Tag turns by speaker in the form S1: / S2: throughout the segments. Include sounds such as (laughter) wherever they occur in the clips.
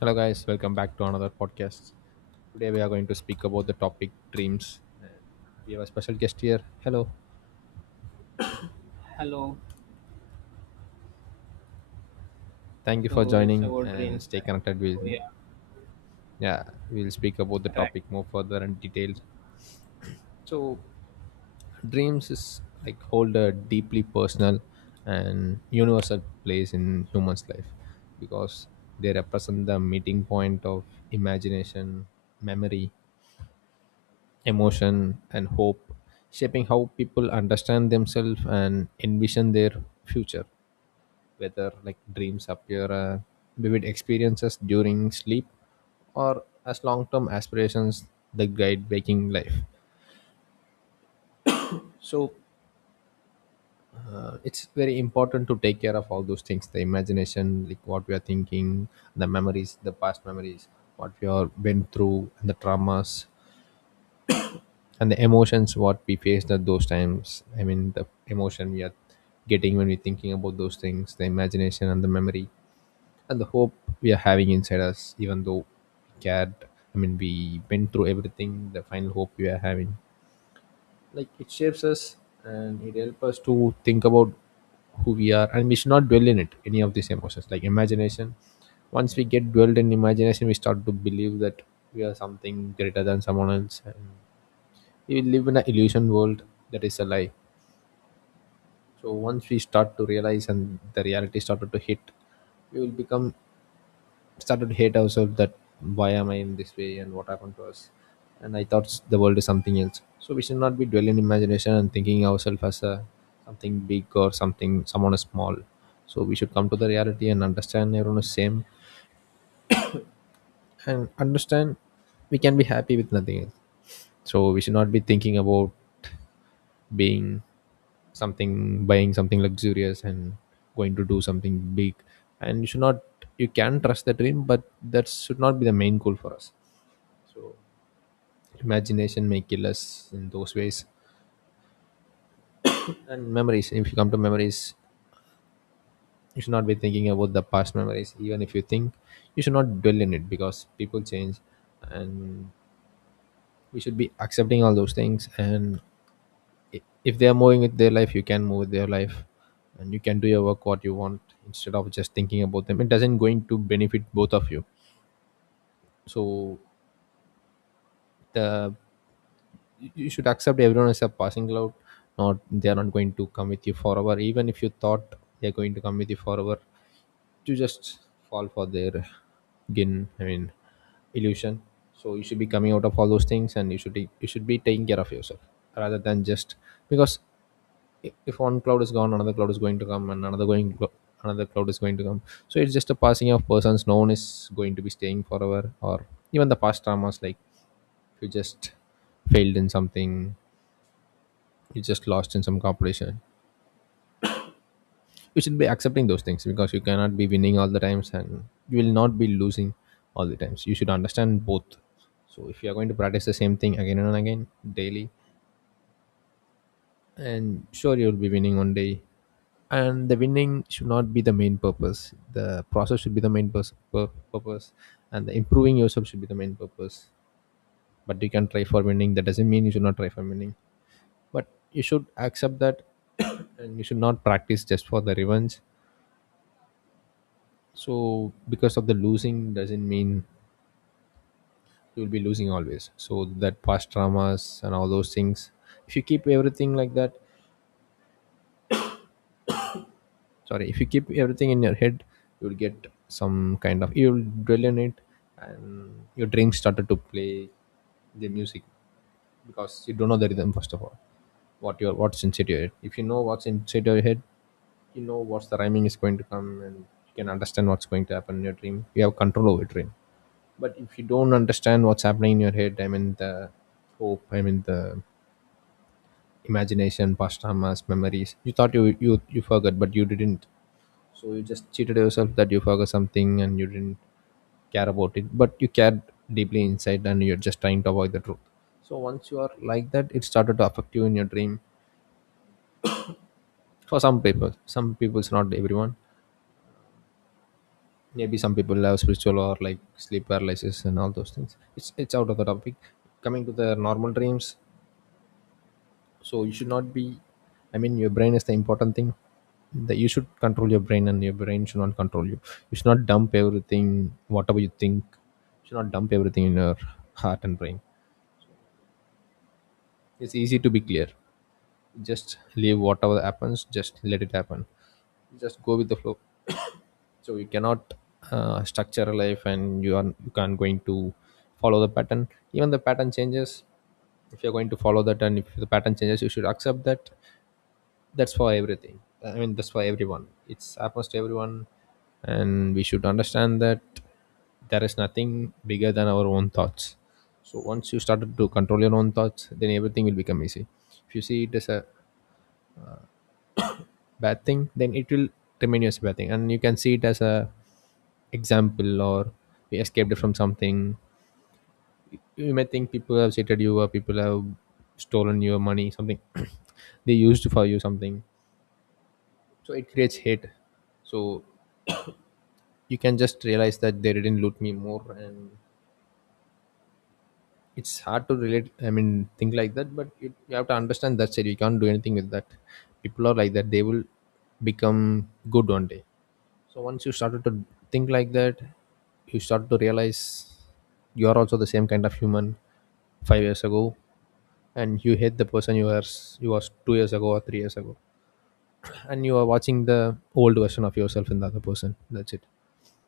S1: Hello, guys. Welcome back to another podcast. Today we are going to speak about the topic dreams, and we have a special guest here. Hello,
S2: Hello.
S1: thank you for
S2: So it's
S1: joining
S2: about
S1: and
S2: trains,
S1: stay
S2: right?
S1: connected.
S2: So
S1: We'll
S2: yeah,
S1: yeah, we'll speak about the
S2: right.
S1: topic more further and detailed. So, dreams is like hold a deeply personal and universal place in humans' life because they represent the meeting point of imagination, memory, emotion, and hope, shaping how people understand themselves and envision their future. Whether like dreams appear vivid experiences during sleep or as long term aspirations that guide waking life. So it's very important to take care of all those things the imagination, like what we are thinking, the memories, the past memories, what we are been through, and the traumas and the emotions what we faced at those times, I mean the emotion we are getting when we're thinking about those things, the imagination and the memory and the hope we are having inside us, even though we cared, I mean we went through everything, the final hope we are having, like it shapes us and it helps us to think about who we are, and we should not dwell in it, any of these emotions like imagination. Once we get dwelled in imagination we start to believe that we are something greater than someone else and we live in an illusion world that is a lie. So once we start to realize and the reality started to hit, we will become started to hate ourselves that why am I in this way and what happened to us. And I thought the world is something else. So we should not be dwelling in imagination and thinking ourselves as a something big or something someone is small. So we should come to the reality and understand everyone is same and understand we can be happy with nothing else. So we should not be thinking about being something, buying something luxurious and going to do something big, and you should not, you can trust the dream, but that should not be the main goal for us. So imagination may kill us in those ways. And memories, if you come to memories, you should not be thinking about the past memories. Even if you think, you should not dwell in it because people change, and we should be accepting all those things. And if they are moving with their life, you can move with their life and you can do your work what you want, instead of just thinking about them. It doesn't going to benefit both of you. So the, you should accept everyone as a passing cloud. Not, they are not going to come with you forever. Even if you thought they're going to come with you forever, you just fall for their gin, I mean illusion. So you should be coming out of all those things and you should be taking care of yourself rather than just, because if one cloud is gone, another cloud is going to come and another cloud is going to come. So it's just a passing of persons. No one is going to be staying forever. Or even the past traumas, like if you just failed in something, you just lost in some competition, you should be accepting those things because you cannot be winning all the times, and you will not be losing all the times. You should understand both. So if you are going to practice the same thing again and again daily, and sure you'll be winning one day, and the winning should not be the main purpose. The process should be the main purpose, and the improving yourself should be the main purpose. But you can try for winning. That doesn't mean you should not try for winning, but you should accept that. (coughs) And you should not practice just for the revenge. So because of the losing doesn't mean you'll be losing always. So that past traumas and all those things, if you keep everything like that, sorry, if you keep everything in your head, you'll get some kind of, you'll dwell in it, and your dreams started to play the music because you don't know the rhythm. First of all, what your, what's inside your head, if you know what's inside your head, you know what's the rhyming is going to come and you can understand what's going to happen in your dream. You have control over your dream. But if you don't understand what's happening in your head, I mean the hope, I mean the imagination, past traumas, memories you thought you forgot but you didn't. So you just cheated yourself that you forgot something and you didn't care about it, but you cared deeply inside and you're just trying to avoid the truth. So once you are like that, it started to affect you in your dream. For some people, some people's not everyone. Maybe some people have spiritual or like sleep paralysis and all those things. It's out of the topic. Coming to the normal dreams, so you should not be, I mean your brain is the important thing, that you should control your brain and your brain should not control you. You should not dump everything whatever you think. You should not dump everything in your heart and brain. It's easy to be clear. Just leave whatever happens, just let it happen, just go with the flow. (coughs) So you cannot structure a life, and you are, you can't going to follow the pattern. Even the pattern changes, if you're going to follow that, and if the pattern changes you should accept that. That's for everything, I mean that's for everyone. It's happens to everyone, and we should understand that there is nothing bigger than our own thoughts. So once you started to control your own thoughts, then everything will become easy. If you see it as a bad thing, then it will remain as a bad thing. And you can see it as a example, or we escaped from something. You may think people have cheated you, or people have stolen your money something. (coughs) (clears throat) They used for you something, so it creates hate. So you can just realize that they didn't loot me more, and it's hard to relate, I mean think like that, but you have to understand that, said you can't do anything with that. People are like that. They will become good one day. So once you started to think like that, you start to realize you are also the same kind of human 5 years ago, and you hate the person you were, you was 2 years ago or 3 years ago, and you are watching the old version of yourself in the other person. That's it.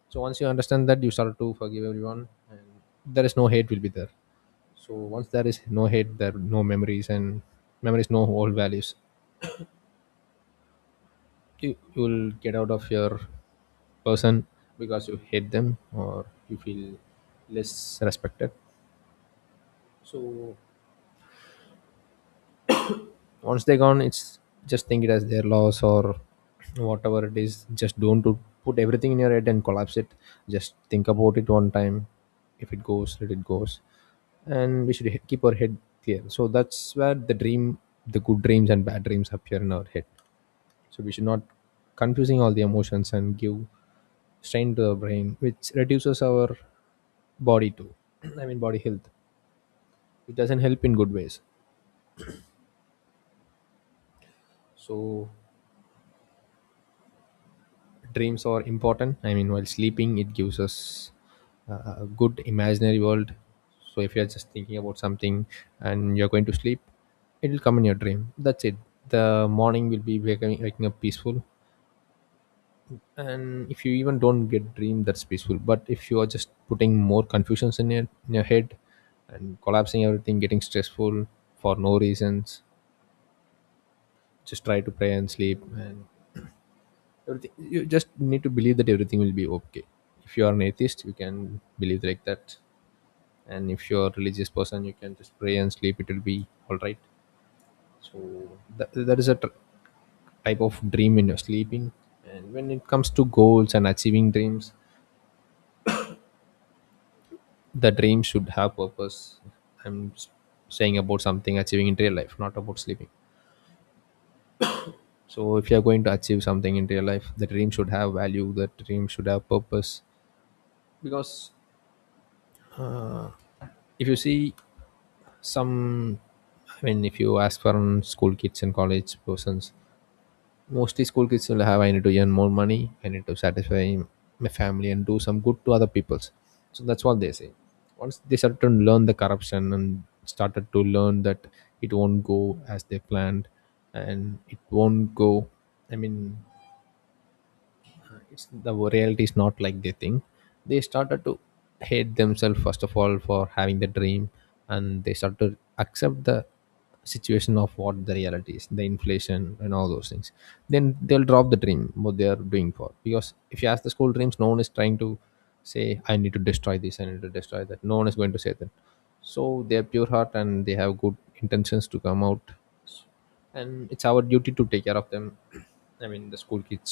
S1: So once you understand that, you start to forgive everyone and there is no hate will be there. So once there is no hate, there are no memories, and memories, no old values. You will get out of your person because you hate them or you feel less respected. So once they're gone, it's just think it as their loss or whatever it is. Just don't do, put everything in your head and collapse it. Just think about it one time. If it goes, let it goes. And we should keep our head clear. So that's where the dream, the good dreams and bad dreams appear in our head. So we should not confusing all the emotions and give strain to the brain, which reduces our body too. (clears throat) I mean body health. It doesn't help in good ways. So dreams are important, I mean while sleeping it gives us a good imaginary world. So if you're just thinking about something and you're going to sleep, it will come in your dream. That's it. The morning will be waking up peaceful. And if you even don't get dream that's peaceful, but if you are just putting more confusions in your head and collapsing everything, getting stressful for no reasons, just try to pray and sleep, and everything, you just need to believe that everything will be okay. If you are an atheist, you can believe like that. And if you're a religious person, you can just pray and sleep, it will be all right. So that is a type of dream when you're sleeping. And when it comes to goals and achieving dreams, the dream should have purpose. I'm saying about something achieving in real life, not about sleeping. So if you are going to achieve something in real life, the dream should have value, the dream should have purpose. Because uh, if you see some, I mean if you ask for school kids and college persons, mostly school kids will have I need To earn more money, I need to satisfy my family and do some good to other peoples. So that's what they say. Once they started to learn the corruption and started to learn that it won't go as they planned, and it won't go, I mean, it's the reality is not like they think. They started to hate themselves first of all for having the dream, and they start to accept the situation of what the reality is, the inflation and all those things. Then they'll drop the dream what they are doing for, because if you ask the school dreams, no one is trying to say I need to destroy this, I need to destroy that. No one is going to say that. So they're pure heart and they have good intentions to come out, and it's our duty to take care of them, I mean the school kids,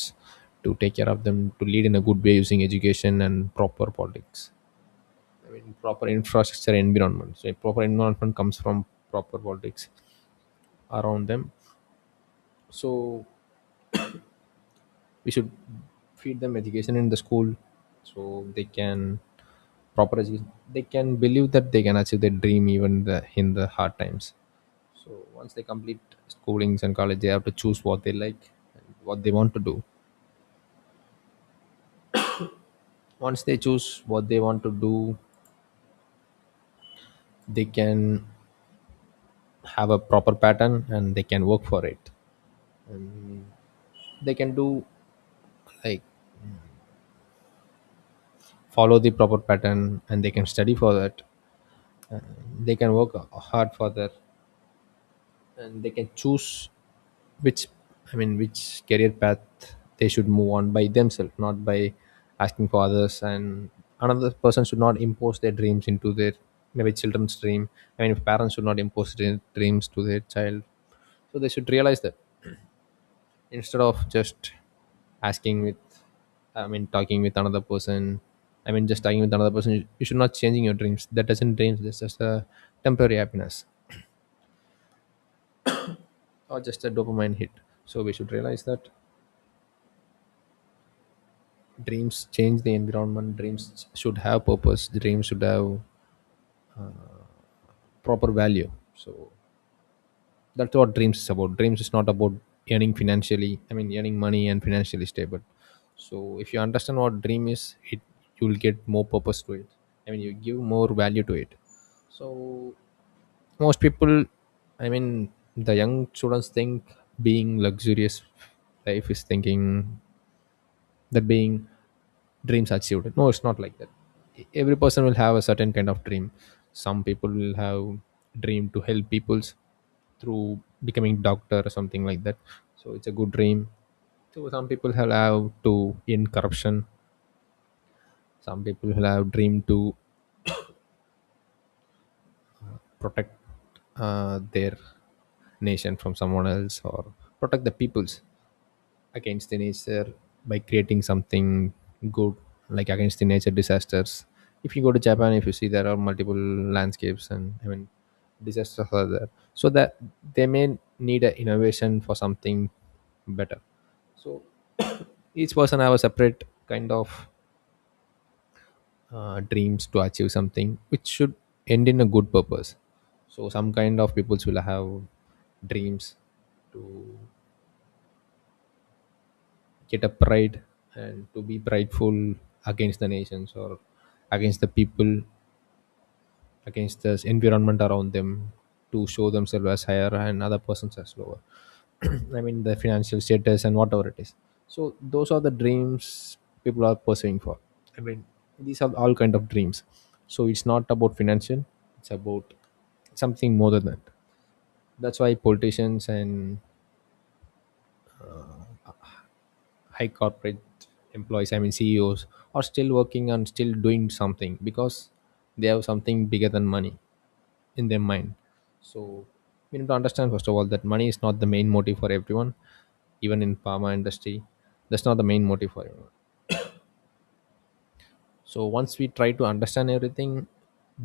S1: to take care of them, to lead in a good way using education and proper politics, I mean proper infrastructure and environment. So a proper environment comes from proper politics around them. So we should feed them education in the school so they can, proper education, they can believe that they can achieve their dream even in the hard times. So once they complete schoolings and college, they have to choose what they like and what they want to do. Once they choose what they want to do, they can have a proper pattern and they can work for it, and they can do, like, follow the proper pattern and they can study for that, they can work hard for that, and they can choose which, I mean which career path they should move on by themselves, not by asking for others. And another person should not impose their dreams into their, maybe children's dream. I mean, parents should not impose their dreams to their child. So they should realize that, instead of just asking with, I mean talking with another person, I mean just talking with another person, you should not changing your dreams. That doesn't dreams, that's just a temporary happiness or just a dopamine hit. So we should realize that dreams change the environment. Dreams should have purpose. Dreams should have proper value. So that's what dreams is about. Dreams is not about earning financially. I mean, earning money and financially stable. So if you understand what dream is, it, you will get more purpose to it. I mean, you give more value to it. So most people, I mean, the young students think being luxurious life is thinking that being dreams achieved. No, it's not like that. Every person will have a certain kind of dream. Some people will have dream to help peoples through becoming doctor or something like that. So it's a good dream. So some people will have to end corruption. Some people will have dream to protect their nation from someone else, or protect the peoples against the nature by creating something good, like against the nature disasters. If you go to Japan, if you see, there are multiple landscapes and, I mean, disasters are there. So that they may need an innovation for something better. So each person have a separate kind of dreams to achieve something which should end in a good purpose. So some kind of peoples will have dreams to get upright and to be prideful against the nations or against the people, against the environment around them, to show themselves as higher and other persons as lower. (clears throat) I mean the financial status and whatever it is. So those are the dreams people are pursuing for. I mean, these are all kind of dreams. So it's not about financial, it's about something more than that. That's why politicians and high corporate employees, I mean CEOs, are still working and still doing something, because they have something bigger than money in their mind. So we need to understand first of all that money is not the main motive for everyone. Even in pharma industry, that's not the main motive for everyone. So once we try to understand everything,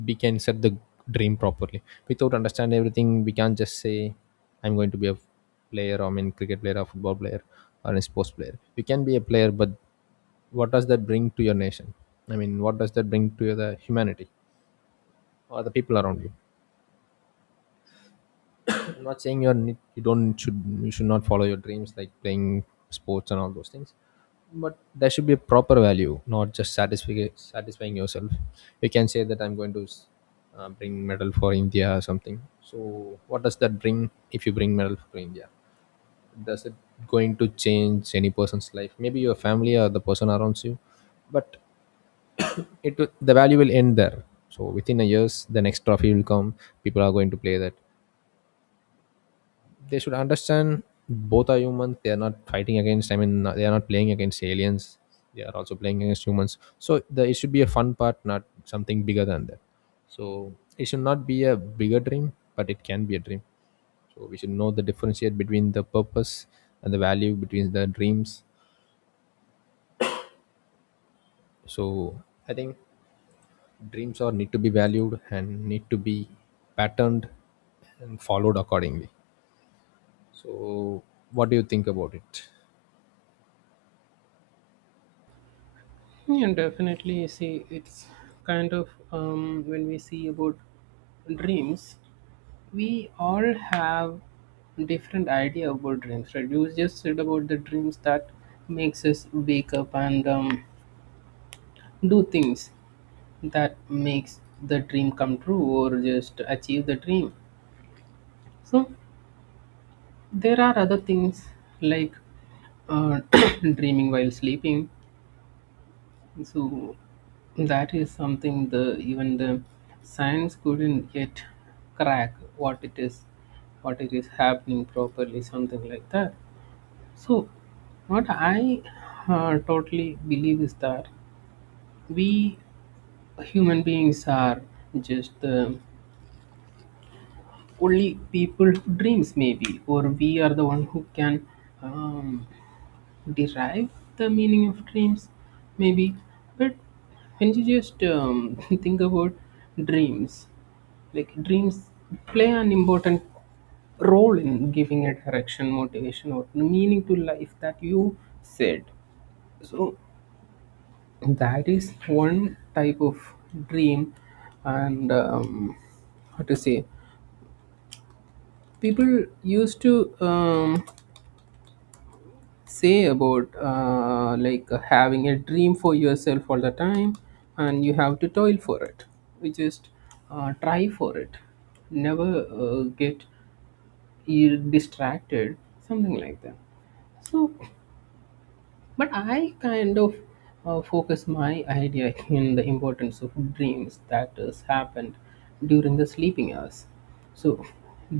S1: we can set the dream properly. Without understand everything, we can't just say I'm going to be a player, I mean cricket player or football player or a sports player. You can be a player, but what does that bring to your nation? I mean, what does that bring to the humanity or the people around you? I'm not saying you don't should, you should not follow your dreams like playing sports and all those things, but there should be a proper value, not just satisfying yourself. You can say that I'm going to bring medal for India or something. So what does that bring if you bring medal for India? Does it going to change any person's life? Maybe your family or the person around you, but the value will end there. So within a years, the next trophy will come. People are going to play that. They should understand both are humans. They are not fighting against, I mean they are not playing against aliens, they are also playing against humans. So it should be a fun part, not something bigger than that. So it should not be a bigger dream, but it can be a dream. So we should know the differentiate between the purpose and the value between the dreams. So I think dreams are need to be valued and need to be patterned and followed accordingly. So what do you think about it?
S2: Yeah, definitely. See, it's kind of when we see about dreams, we all have different idea about dreams, right? You just said about the dreams that makes us wake up and do things that makes the dream come true or just achieve the dream. So there are other things like uh, (coughs) (clears throat) dreaming while sleeping. So that is something the even the science couldn't yet crack what it is happening properly, something like that. So what I totally believe is that we human beings are just the only people who dreams maybe, or we are the one who can um, derive the meaning of dreams maybe, but when you just (laughs) think about dreams, like dreams play an important role in giving a direction, motivation or meaning to life, that you said. So that is one type of dream. And how to say, people used to say about like having a dream for yourself all the time, and you have to toil for it. You just try for it, never get you're distracted, something like that. So but I kind of focus my idea in the importance of dreams that has happened during the sleeping hours. So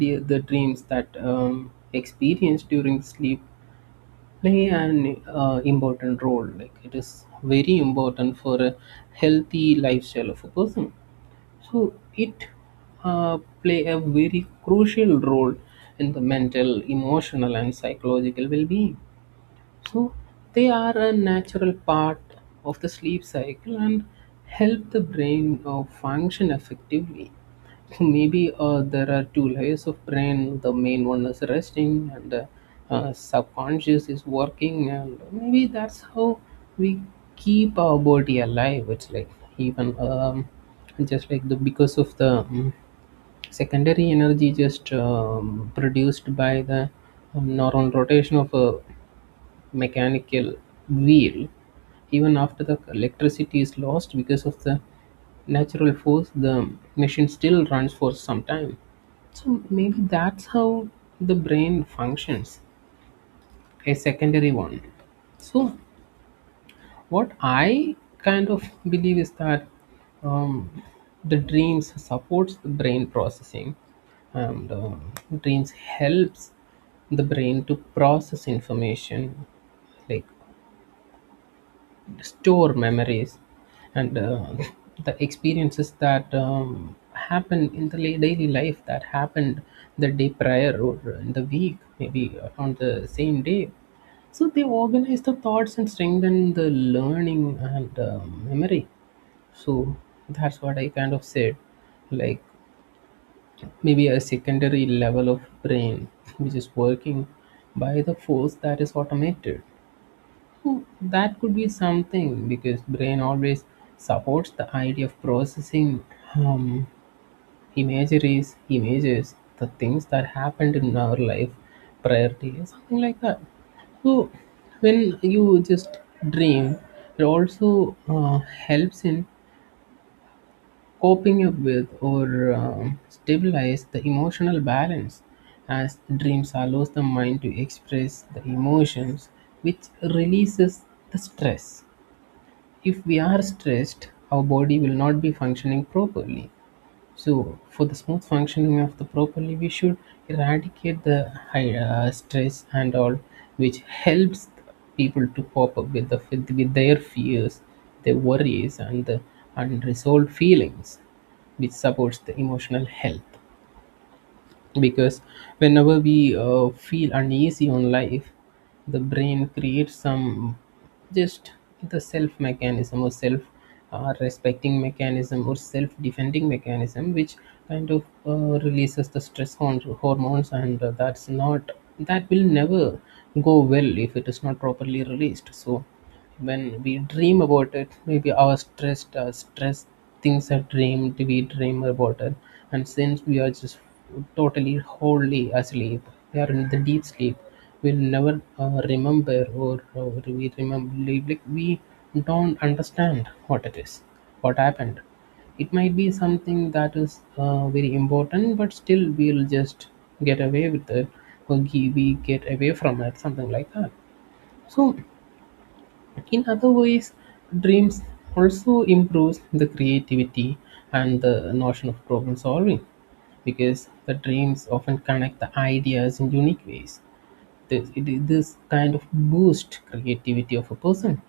S2: the dreams that experienced during sleep play an important role, like it is very important for a healthy lifestyle of a person. So it play a very crucial role in the mental, emotional, and psychological well-being. So they are a natural part of the sleep cycle and help the brain function effectively. So maybe there are two layers of brain. The main one is resting, and the subconscious is working. And maybe that's how we keep our body alive. It's like, even just like the because of the secondary energy just produced by the normal rotation of a mechanical wheel, even after the electricity is lost because of the natural force, the machine still runs for some time. So maybe that's how the brain functions, a secondary one. So what I kind of believe is that um, the dreams supports the brain processing, and dreams helps the brain to process information, like store memories and (laughs) the experiences that happen in the daily life, that happened the day prior or in the week, maybe on the same day. So they organize the thoughts and strengthen the learning and memory. So that's what I kind of said. Like maybe a secondary level of brain which is working by the force that is automated. Oh, that could be something because brain always supports the idea of processing um, imageries, images, the things that happened in our life prior to, something like that. So when you just dream, it also helps in coping up with, or stabilize the emotional balance, as dreams allows the mind to express the emotions, which releases the stress. If we are stressed, our body will not be functioning properly. So, for the smooth functioning of the properly, we should eradicate the high stress and all, which helps people to pop up with the with their fears, their worries, and the unresolved feelings, which supports the emotional health. Because whenever we feel uneasy on life, the brain creates some just the self mechanism, or self respecting mechanism, or self defending mechanism which kind of releases the stress hormones, and that's not, that will never go well if it is not properly released. So when we dream about it, maybe our stress things are dreamed, we dream about it. And since we are just totally wholly asleep, we are in the deep sleep, we'll never remember, or we remember like we don't understand what it is, what happened. It might be something that is very important, but still we'll just get away with it, or we get away from it, something like that. So in other ways, dreams also improves the creativity and the notion of problem solving, because the dreams often connect the ideas in unique ways. This, it is this kind of boost creativity of a person,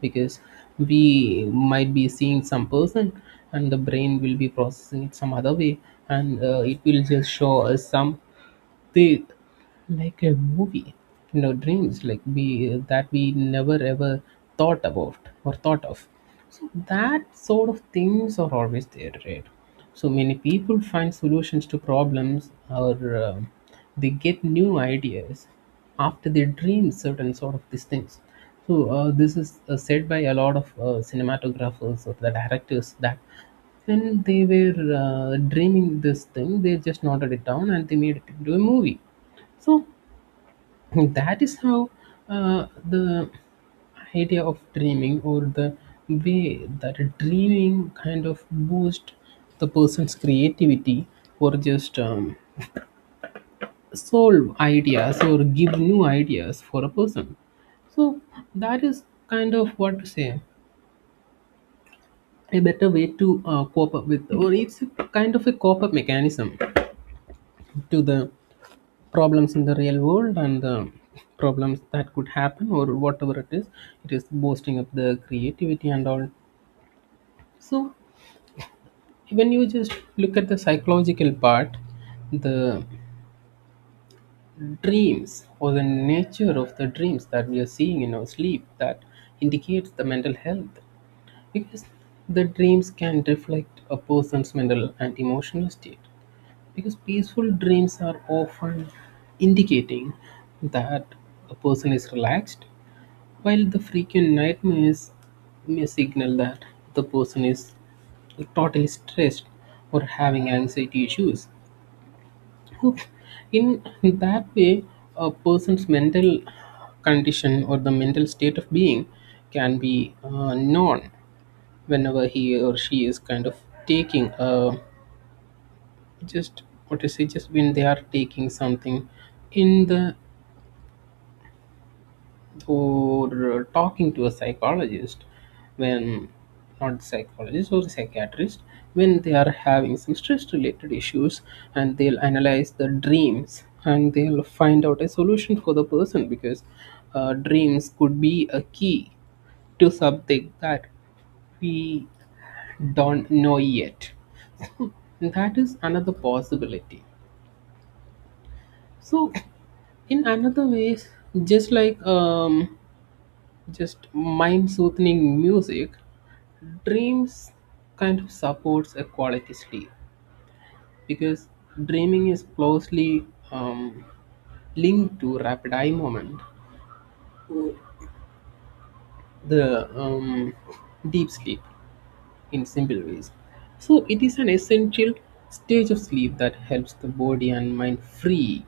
S2: because we might be seeing some person and the brain will be processing it some other way, and it will just show us some, they, like a movie, you know, dreams like, we, that we never ever thought about, or thought of. So that sort of things are always there, right? So many people find solutions to problems, or um, they get new ideas after they dream certain sort of these things. So this is said by a lot of cinematographers or the directors, that when they were dreaming this thing they just noted it down and they made it into a movie. So that is how the idea of dreaming, or the way that dreaming kind of boost the person's creativity, or just solve ideas, or give new ideas for a person. So that is kind of, what to say, a better way to cope up with, or it's a kind of a cope up mechanism to the problems in the real world, and the problems that could happen or whatever it is, it is boosting up the creativity and all. So when you just look at the psychological part, the dreams, or the nature of the dreams that we are seeing in our sleep, that indicates the mental health. Because the dreams can reflect a person's mental and emotional state, because peaceful dreams are often indicating that a person is relaxed. While the frequent nightmares may signal that the person is totally stressed or having anxiety issues. In that way, a person's mental condition or the mental state of being can be known whenever he or she is kind of taking a, just what to say, just when they are taking something in the, or talking to a psychologist, when, not psychologist or psychiatrist, when they are having some stress related issues, and they'll analyze the dreams and they'll find out a solution for the person. Because dreams could be a key to something that we don't know yet, and that is another possibility. So in another ways, just like just mind soothing music, dreams kind of supports a quality sleep, because dreaming is closely um, linked to rapid eye movement, the deep sleep, in simple ways. So it is an essential stage of sleep that helps the body and mind free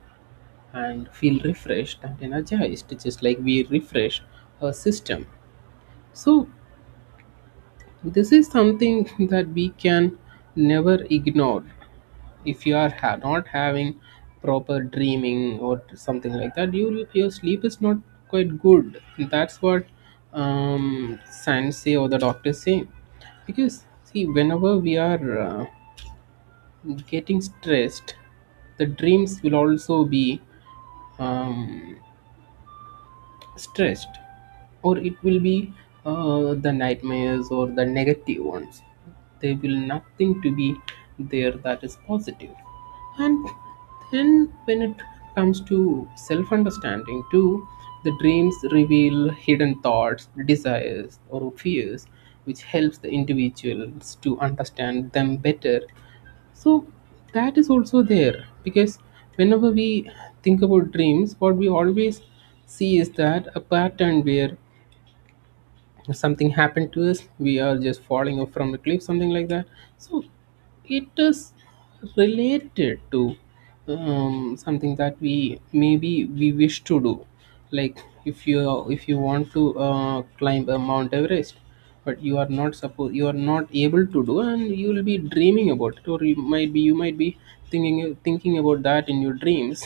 S2: and feel refreshed and energized, just like we refresh our system. So this is something that we can never ignore. If you are not having proper dreaming or something like that, you will, your sleep is not quite good. That's what science say, or the doctors say. Because, see, whenever we are getting stressed, the dreams will also be um, stressed, or it will be the nightmares or the negative ones. There will nothing to be there that is positive. And then when it comes to self understanding too, the dreams reveal hidden thoughts, desires or fears, which helps the individuals to understand them better. So that is also there. Because whenever we think about dreams, what we always see is that a pattern where something happened to us, we are just falling off from a cliff, something like that. So it is related to something that we maybe we wish to do. Like if you, if you want to climb a Mount Everest, but you are not supposed, you are not able to do, and you will be dreaming about it, or you might be thinking about that in your dreams,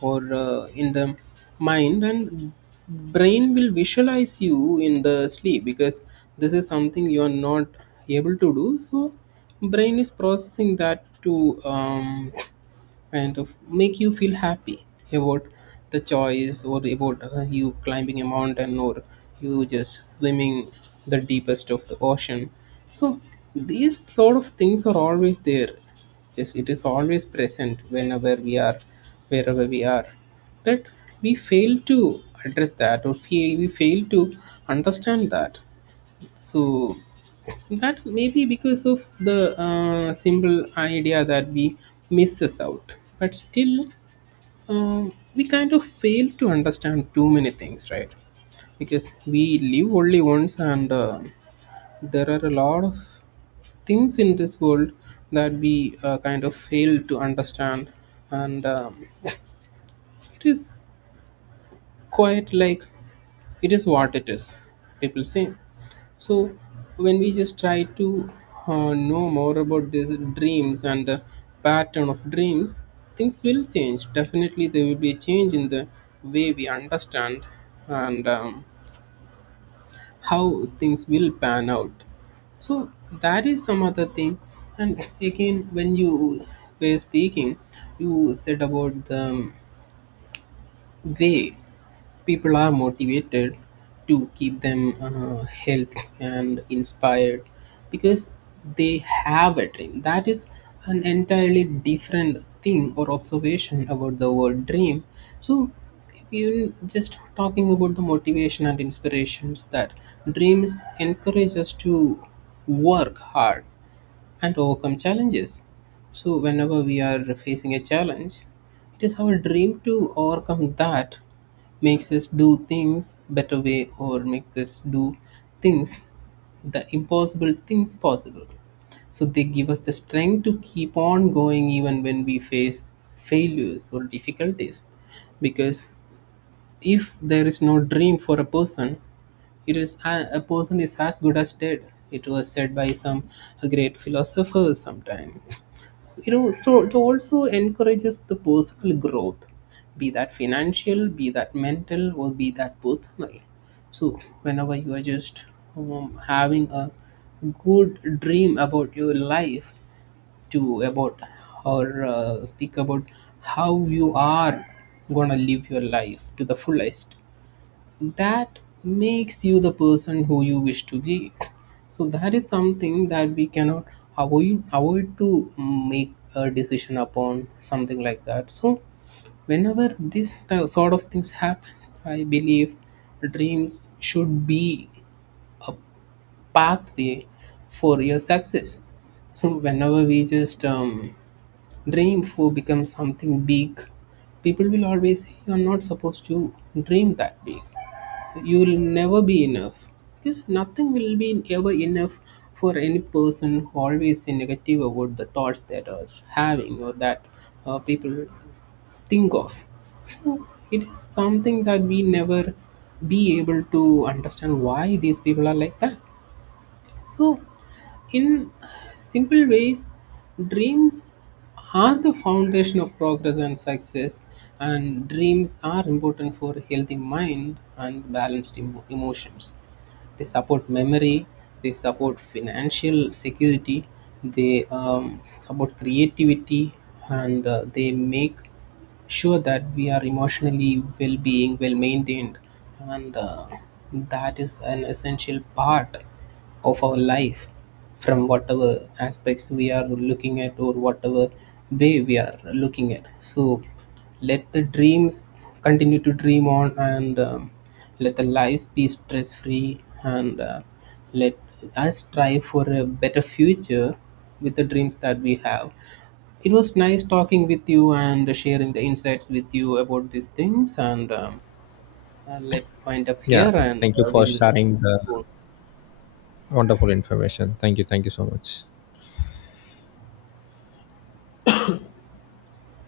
S2: or in the mind, and brain will visualize you in the sleep, because this is something you are not able to do. So brain is processing that to and of make you feel happy about the choice, or about you climbing a mountain, or you just swimming the deepest of the ocean. So these sort of things are always there, just it is always present, whenever we are, wherever we are. But we fail to address that, or we fail to understand that. So that may be because of the simple idea that we misses out, but still we kind of fail to understand too many things, right? Because we live only once, and there are a lot of things in this world that we kind of fail to understand, and it is quite like, it is what it is, people say. So, when we just try to know more about these dreams and the pattern of dreams, things will change. Definitely, there will be a change in the way we understand and how things will pan out. So, that is some other thing. And again, when you were speaking, you said about the way people are motivated to keep them healthy and inspired, because they have a dream. That is an entirely different thing or observation about the word dream. So, even just talking about the motivation and inspirations, that dreams encourage us to work hard and overcome challenges. So, whenever we are facing a challenge, it is our dream to overcome that makes us do things better way, or make us do things, the impossible things possible. So they give us the strength to keep on going even when we face failures or difficulties. Because if there is no dream for a person, it is a person is as good as dead. It was said by some great philosophers sometime, you know. So it also encourages the personal growth, be that financial, be that mental, or be that personal. So whenever you are just having a good dream about your life, to about, or speak about how you are gonna live your life to the fullest, that makes you the person who you wish to be. So that is something that we cannot avoid to make a decision upon, something like that. So whenever this sort of things happen, I believe dreams should be a pathway for your success. So whenever we just dream for become something big, people will always say you're not supposed to dream that big, you will never be enough, because nothing will be ever enough for any person who always is negative about the thoughts that are having, or that people think of. It is something that we never be able to understand why these people are like that. So in simple ways, dreams are the foundation of progress and success, and dreams are important for a healthy mind and balanced emotions. They support memory, they support financial security, they support creativity, and they make sure that we are emotionally well being well maintained. And that is an essential part of our life, from whatever aspects we are looking at, or whatever way we are looking at. So let the dreams continue to dream on, and let the lives be stress free, and let us strive for a better future with the dreams that we have. It was nice talking with you and sharing the insights with you about these things, and let's wind up
S1: Yeah,
S2: here, and
S1: thank you for
S2: we'll see
S1: sharing
S2: you
S1: the
S2: soon.
S1: wonderful information. Thank you. Thank you so much.